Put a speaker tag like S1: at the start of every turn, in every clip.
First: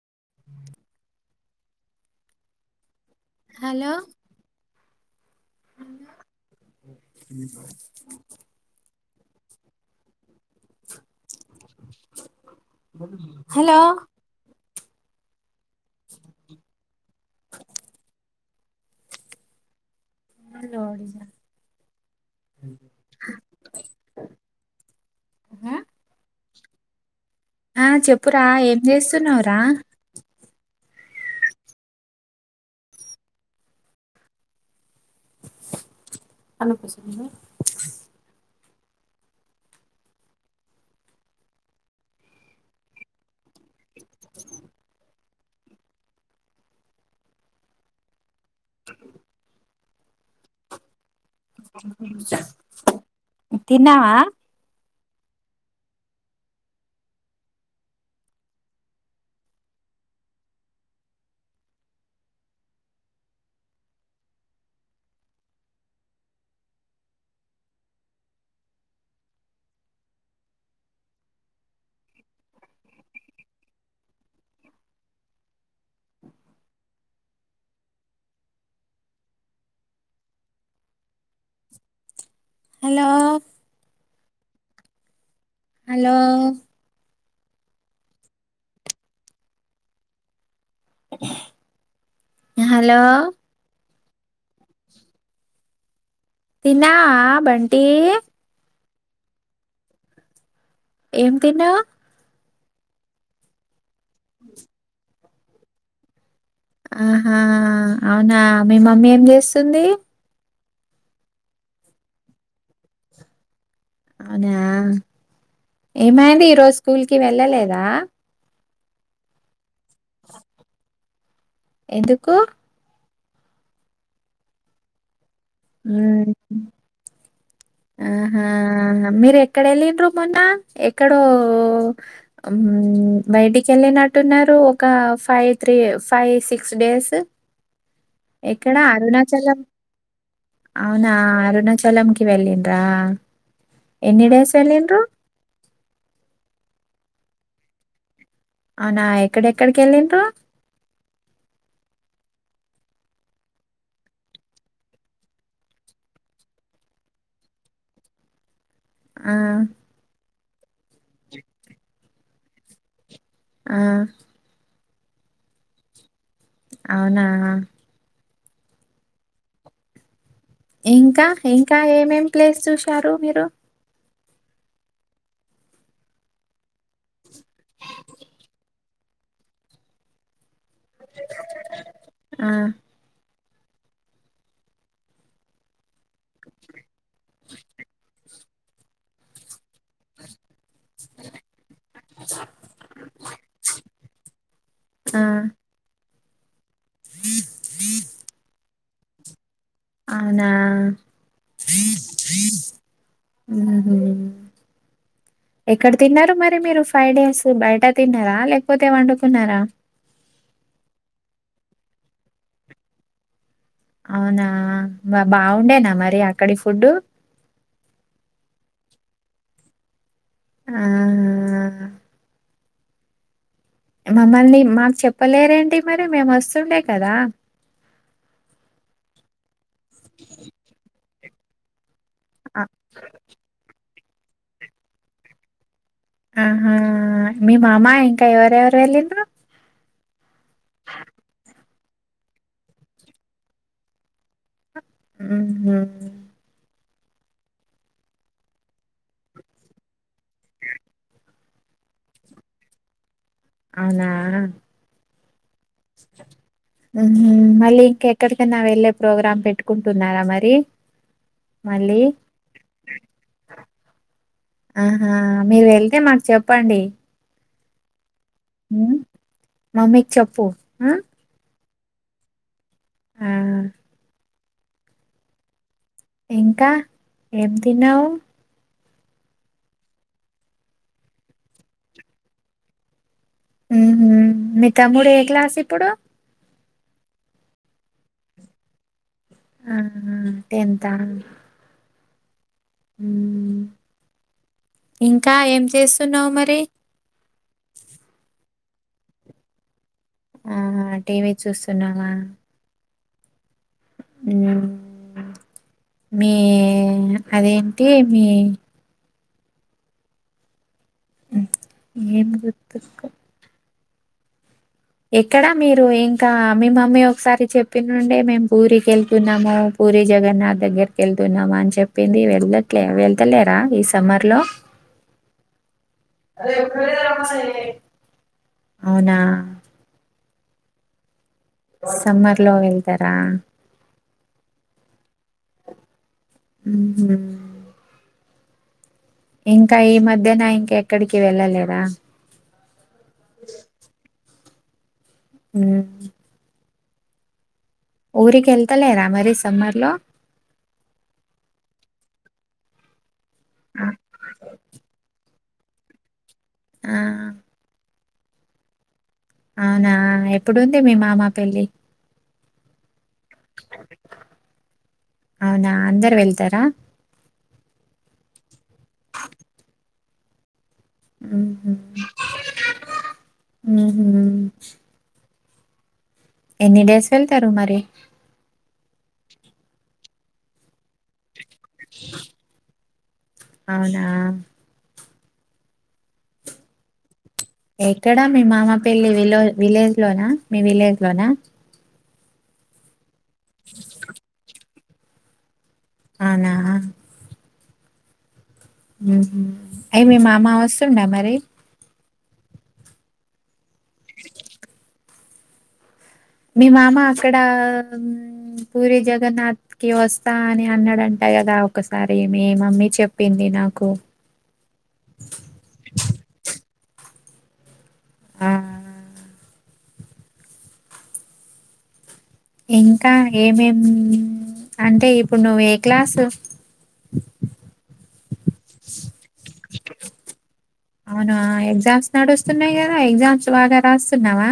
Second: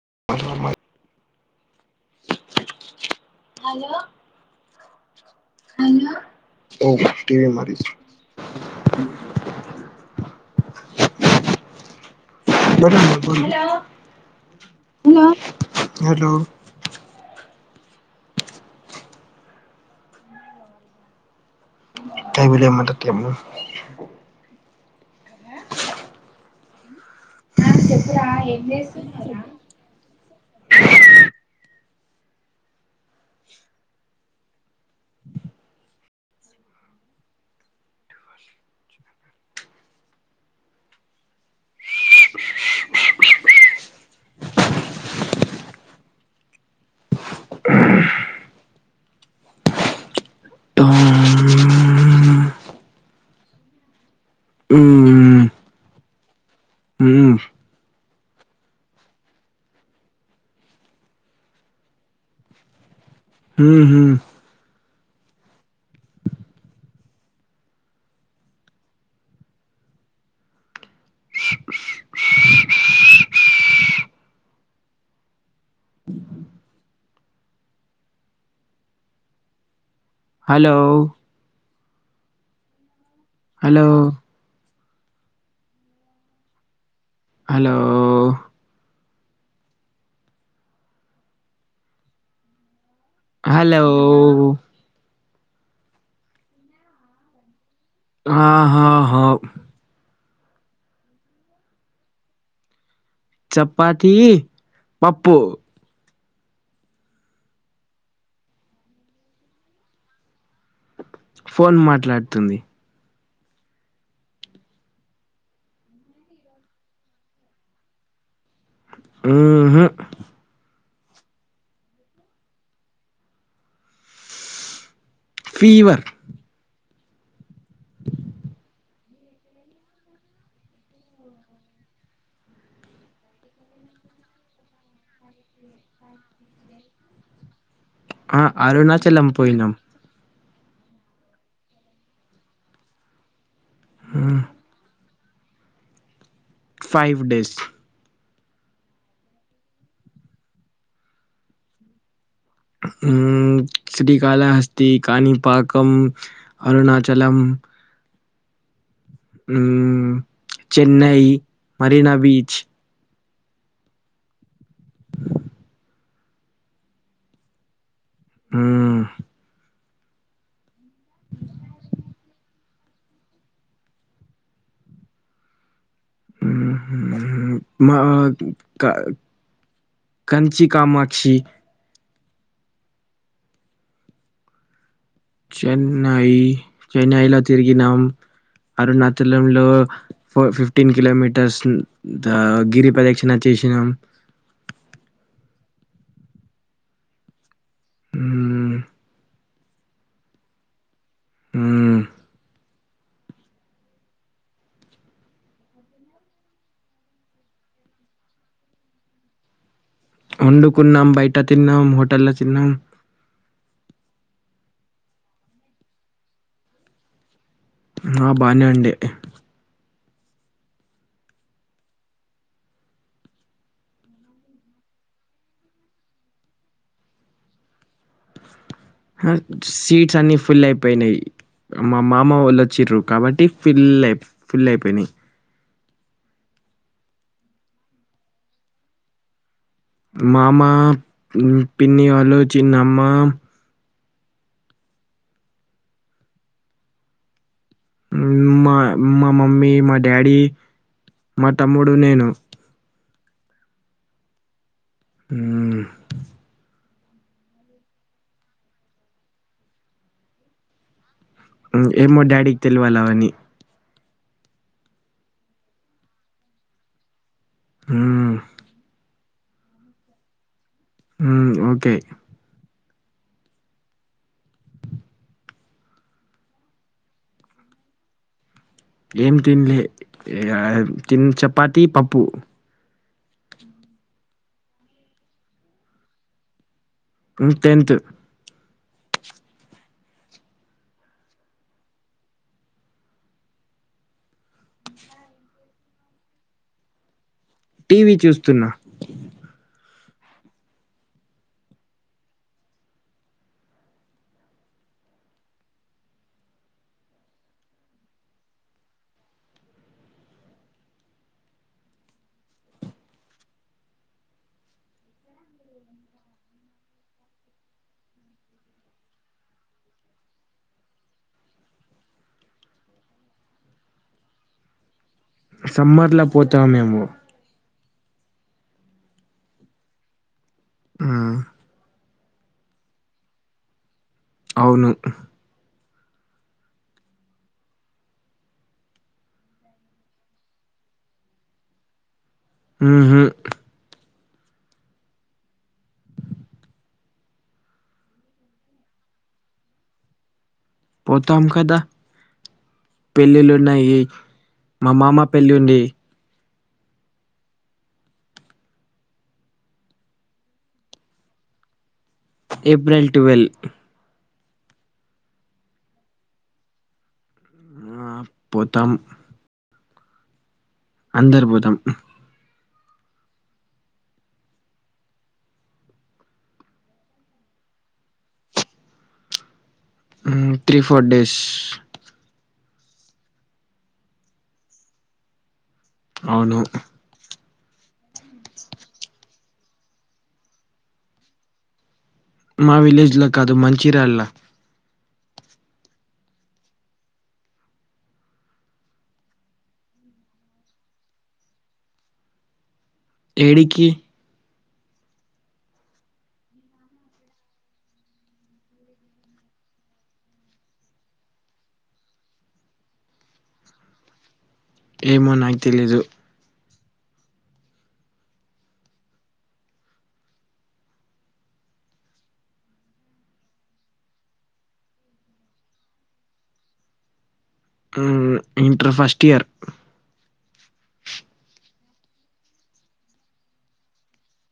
S1: [unintelligible]
S2: Hello
S1: hello [unintelligible] మరి hello hello
S2: నోడిగా
S1: తవిలమ్మ తత్తియమ్మ
S2: హ
S1: ఆ చెప్పురా ఏం చేస్తున్నారు
S2: తనకోసమేనా తిన్నావా
S1: ఉమ్ ఉంహు hello
S2: hello
S1: hello
S2: hello
S1: hello
S2: hello
S1: ఓ
S2: తిన్నావా బం
S1: ఆహాహా
S2: ఏం తిన్నావ్
S1: చపాతీ పప్పు
S2: ఆహా అవునా మీ మమ్మీ ఏం చేస్తుంది
S1: ఫోన్ మాట్లాడుతుంది
S2: అవునా ఏమైంది ఈరోజు స్కూల్ కి వెళ్ళలేదా
S1: ఉంహు
S2: ఎందుకూ
S1: ఫీవర్
S2: ఉమ్ ఆహా మీరెక్కడెళ్లిండ్రూ మొన్న ఎక్కడో ఉమ్ బయటికి వెళ్ళనట్టున్నారు ఒక five three five six days
S1: ఆ
S2: ఎక్కడా అరుణాచలం
S1: పోయినాం
S2: అవునా అరుణాచలంకిి వెళ్ళిండ్రా ఎన్నిడేస్ వెళ్ళిండ్రు
S1: ఫైవ్ డేస్
S2: అవునా ఎక్కడెక్కడికెళ్ళిండ్రు
S1: ఉమ్ శ్రీకాళహస్తి, కానీపాకం, అరుణాచలం
S2: ఆ
S1: హ్మ్, చెన్నై మరీనా బీచ్
S2: ఆ అవునా
S1: ఉం
S2: ఇంకా ఇంకా ఏం ఎం ప్లేస్ చూశారు మీరు
S1: ఉహు మాది కంచి కామాక్షి
S2: ఆ
S1: చెన్నై చెన్నైలో తిరిగినం అరుణాచలంలో ఫోర్ ఫిఫ్టీన్ కిలోమీటర్స్ గిరి ప్రదక్షిణ చేసినాం.
S2: ఆ
S1: ఆ
S2: అవునా
S1: ఊ
S2: ఉంహు ఎక్కడ తిన్నారు మరి మీరు ఫైవ్ డేస్ బయట తిన్నారా, లేకపోతే వండుకున్నారా.
S1: వండుకున్నాం. బయట తిన్నాం. హోటల్లో తిన్నాం.
S2: అవునా బాగుండేనా మరి అక్కడి ఫుడ్డు
S1: ఆ బానే ఉండే
S2: ఆ మమ్మల్ని మాకు చెప్పలేరండి. మరి మేము ఒస్తుండే కదా.
S1: అ సీట్స్ అన్ని ఫుల్ అయిపోయినాయి. మా మామ
S2: ఆ
S1: వాళ్ళు వచ్చిర్రు కాబట్టి ఫిల్ అయి ఫుల్ అయిపోయినాయి.
S2: ఆహా మీ మామ ఇంకా ఎవరెవరు వెళ్లింన్రు
S1: మామ పిన్ని వాళ్ళు చిన్నమ్మ
S2: ఉంహు
S1: మా మా మమ్మీ మా డాడీ మా తమ్ముడు నేను
S2: అవునా
S1: ఉం
S2: ఉహు మళ్ళీ ఇంక ఎక్కడికైనా వెళ్ళే ప్రోగ్రామ్ పెట్టుకుంటున్నారా మరి. మళ్ళీ?
S1: ఏమో డాడీకి తెలివాల అవన్ని
S2: ఆహా మీరు వెళ్తే మాకు చెప్పండి.
S1: ఉ
S2: ఉ మమ్మీ కి చెప్పు ఆ!
S1: ఉం ఓకే
S2: ఆ ఇంకా ఏం తిన్నావు
S1: ఏం తిన్లే తిన్ చపాతి పప్పు
S2: ఉహు మీ తమ్ముడు ఏ క్లాస్ ఇప్పుడు
S1: ఉ టెన్త్
S2: అహ టెంతా ఉమ్ ఇంకా ఏం చేస్తున్నావు మరి
S1: టీవీ చూస్తున్నా
S2: ఆహ టీవీ చూస్తున్నావా ఉ మీ అదేంటి మీ ఏమ్ గుతుకు ఎక్కడా మీరు ఇంకా మీ మమ్మీ ఒకసారి చెప్పినుండే మేము పూరి కెళ్తున్నాము పూరి జగన్నాథ్ దగ్గరకి వెళ్తున్నామని చెప్పింది వెళ్లట్లే వెళ్తలేరా ఈ సమ్మర్ లో
S1: సమ్మర్ లా పోతాంమేము
S2: అవునా
S1: ఆహ
S2: సమ్మర్లో వెళ్తారా
S1: అవ్ను
S2: ఉ హుహ్ ఇంకా ఈ మధ్యనా ఇంకేక్కడికి వెళ్ళలేరా
S1: ఉమ్ హు
S2: ఉమ్ ఊరికెళ్తలేరా మరి సమ్మర్లో
S1: పోతం కదా పెళ్లిలున్నాయి మా మామ పెళ్ళుంది
S2: ఆ అవునా ఎప్పుడుంది మీ మామా పెళ్ళి
S1: ఏప్రిల్ ట్వేల్
S2: అవ్నా అందరు వెళ్తారా
S1: ఆ పోతాం అందర్బోతం
S2: ఉహు ఎన్ని డేస్ వెళ్తారు మరి
S1: మ్ త్రీ ఫోర్ డేస్
S2: అవునా
S1: అవ్ను
S2: ఎక్కడా మీ మామ పెళ్లి విలొ-విలేజ్లోనా మీ విలేజ్లోనా
S1: మా విలేజ్ లో కాదు మంచిరాల
S2: అవ్నా ఉమ్ హు అయ్ మీ మామ వస్తుండా మరి
S1: ఏడికి
S2: మీ మామ అక్కడా పూరి జగన్నాథ్ కి వస్తా అని అన్నాడంటా ట కదా ఒక్కసారి మీ మమ్మీ చెప్పింది నాకు
S1: ఏమో నాకి తెలీదు
S2: ఆ ఇంకా ఏంమేం అంటే ఇప్పుడు నువ్వే క్లాసు
S1: ఉహ్ ఇంటర్ ఫస్టియర్
S2: అవ్నా ఎగ్జామ్స్ నడుస్తున్నాయ్ గదా ఎగ్జామ్స్ బాగా రాస్తున్నావా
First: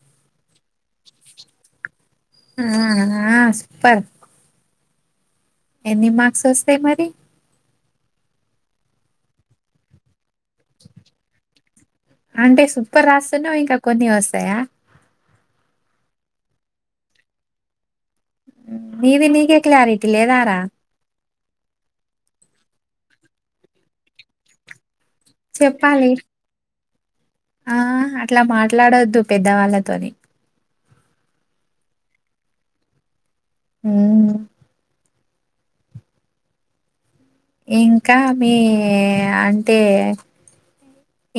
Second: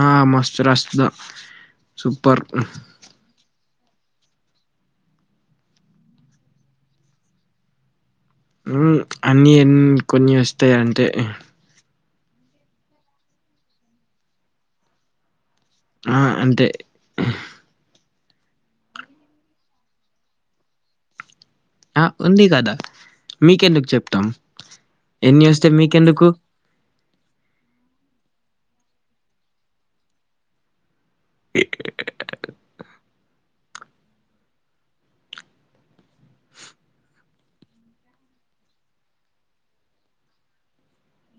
S1: ఆ మస్తు రాస్తునా సూపర్
S2: పర్ ఎన్ని మార్క్సోస్తాయి మరి
S1: ఉహ్ అన్నిన్ని కొన్ని ఓస్తాయంటే
S2: అంటే సూపర్ రాస్తున్నావ్ ఇంకా కొన్ని ఓస్తాయా
S1: అ-అంతె
S2: నీది నీకే క్లారిటీ లేదారా
S1: ఆ ఉంది గదా మీకెందుకు చెప్తాం ఎన్ని ఓస్తే
S2: చెప్పాలి
S1: మీకెందుకు
S2: ఆ అట్లా మాట్లాడొద్దు పెద్దవాళ్ళతోని
S1: [inaudible]
S2: ఉహ్ ఇంకా మీ అంటే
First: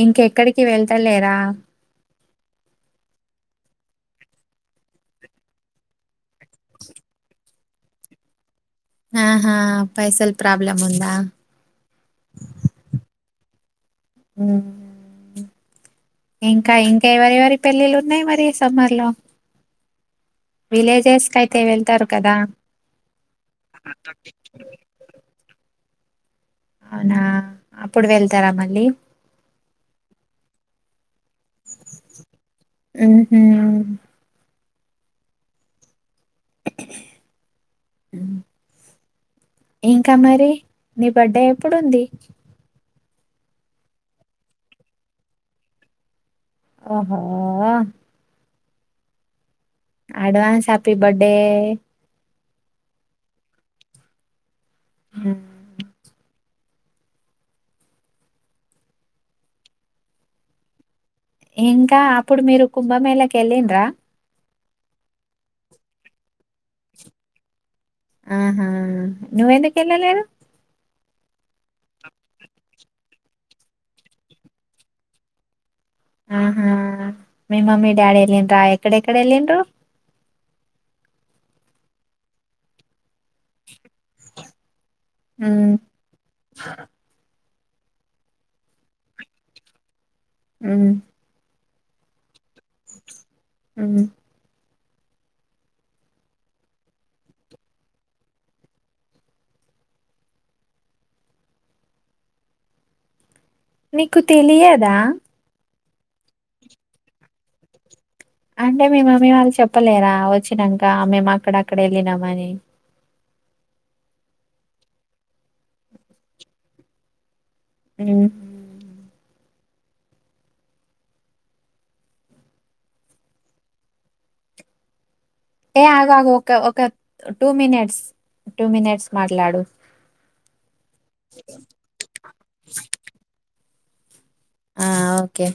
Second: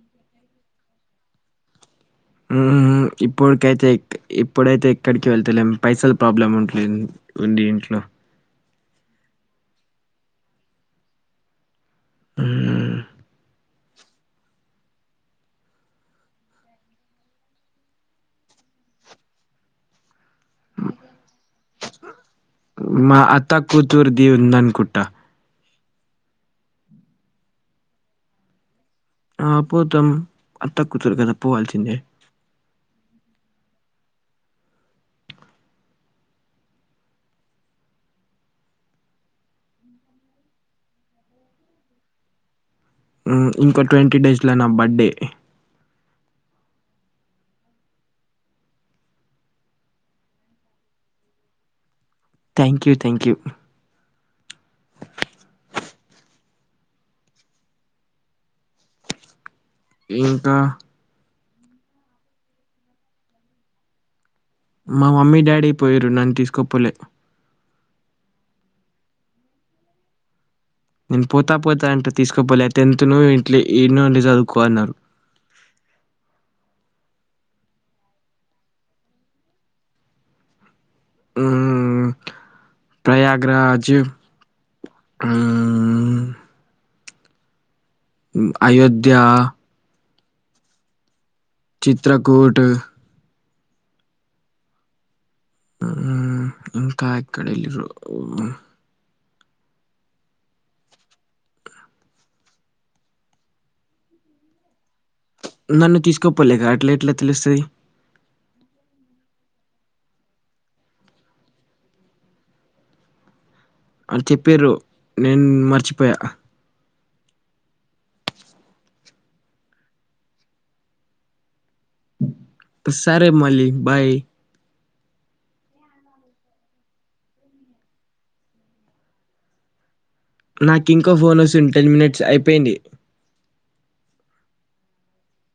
S2: ఇంకెక్కడికి వెళ్తలేరా
S1: మ్ ఇప్పటికైతే ఇప్పుడైతే ఎక్కడికి వెళ్తలేం పైసల పబ్లం ఉంటునై ఉంది ఇంట్లో
S2: ఆహా పైసల్ ప్రాబ్లమ్ ఉందా మ్ ఇంకా ఇంకా ఎవరి ఎవరి పెళ్ళిళ్ళు ఉన్నాయి మరి సమ్మర్ లో విలేజెస్ కైతే వెళ్తారు కదా
S1: మా అత్త కూతుూర్ది ఉంద అనుకుంట
S2: అవునా అప్పుడు వెళ్తారా మళ్ళీ
S1: ఆ పోతాం అత్త కుతురు కదా పోవాల్సిందే
S2: ఊహ్మ్మ్ ఇంకా మరి నీ బడే ఎప్పుడుంది
S1: మ్ ఇంకో ట్వంటీ డేస్లో నా బడే
S2: ఆహో advance happy birthday
S1: thank you thank you
S2: హిం
S1: ఇంకా
S2: ఇంకా అప్పుడు మీరు కుంభమేళకి ఎలిన్రా
S1: మా మమ్మీ డాడీ పోయారు నన్ తీసుకపోలే
S2: ఆహా నువ్వెందుకు ఏళ్ల లేదు
S1: నేను పోతా పోతా అంటె తీసుకపోలే టెన్త్ నువ్ ఇంట్లో ఇడ్నె ఉండి సదువుకో అన్నారు
S2: ఆహా మీ మమ్మీ డాడీ ఎల్లిన్నర ఎక్కడెక్డ ఎల్లిన్నరు
S1: హ్మ్మ్ ప్రయాగరాజ్
S2: హ్మ్.
S1: మ్ అయోధ్యా
S2: మ్
S1: చిత్రకూట్
S2: మ్
S1: మ్ ఇంకా ఎకడెలీరు
S2: నీకు తెలియదా
S1: నన్ను తీసుకపోలేగా అట్లా ఎట్లా తెలుస్తుది
S2: అంటే మీ మమ్మీ వాళ్ళు చెప్పలేరా వచ్చినంక మేము అక్కడ అక్కడ ఎళ్ళినామని
S1: అల్లు చెప్పిరు నేను మర్చిపోయా
S2: మ్ హు
S1: సరే మలి బాయ్
S2: ఏ ఆగ్ ఆగు ఒక ఒక టూ మినిట్స్ టూ మీనిట్స్ మాట్లాడు
S1: నాకు ఇంకో ఫోన్ ఓస్తుంది టెన్ మినిట్స్ అయిపోయింది
S2: ఆ ఓకే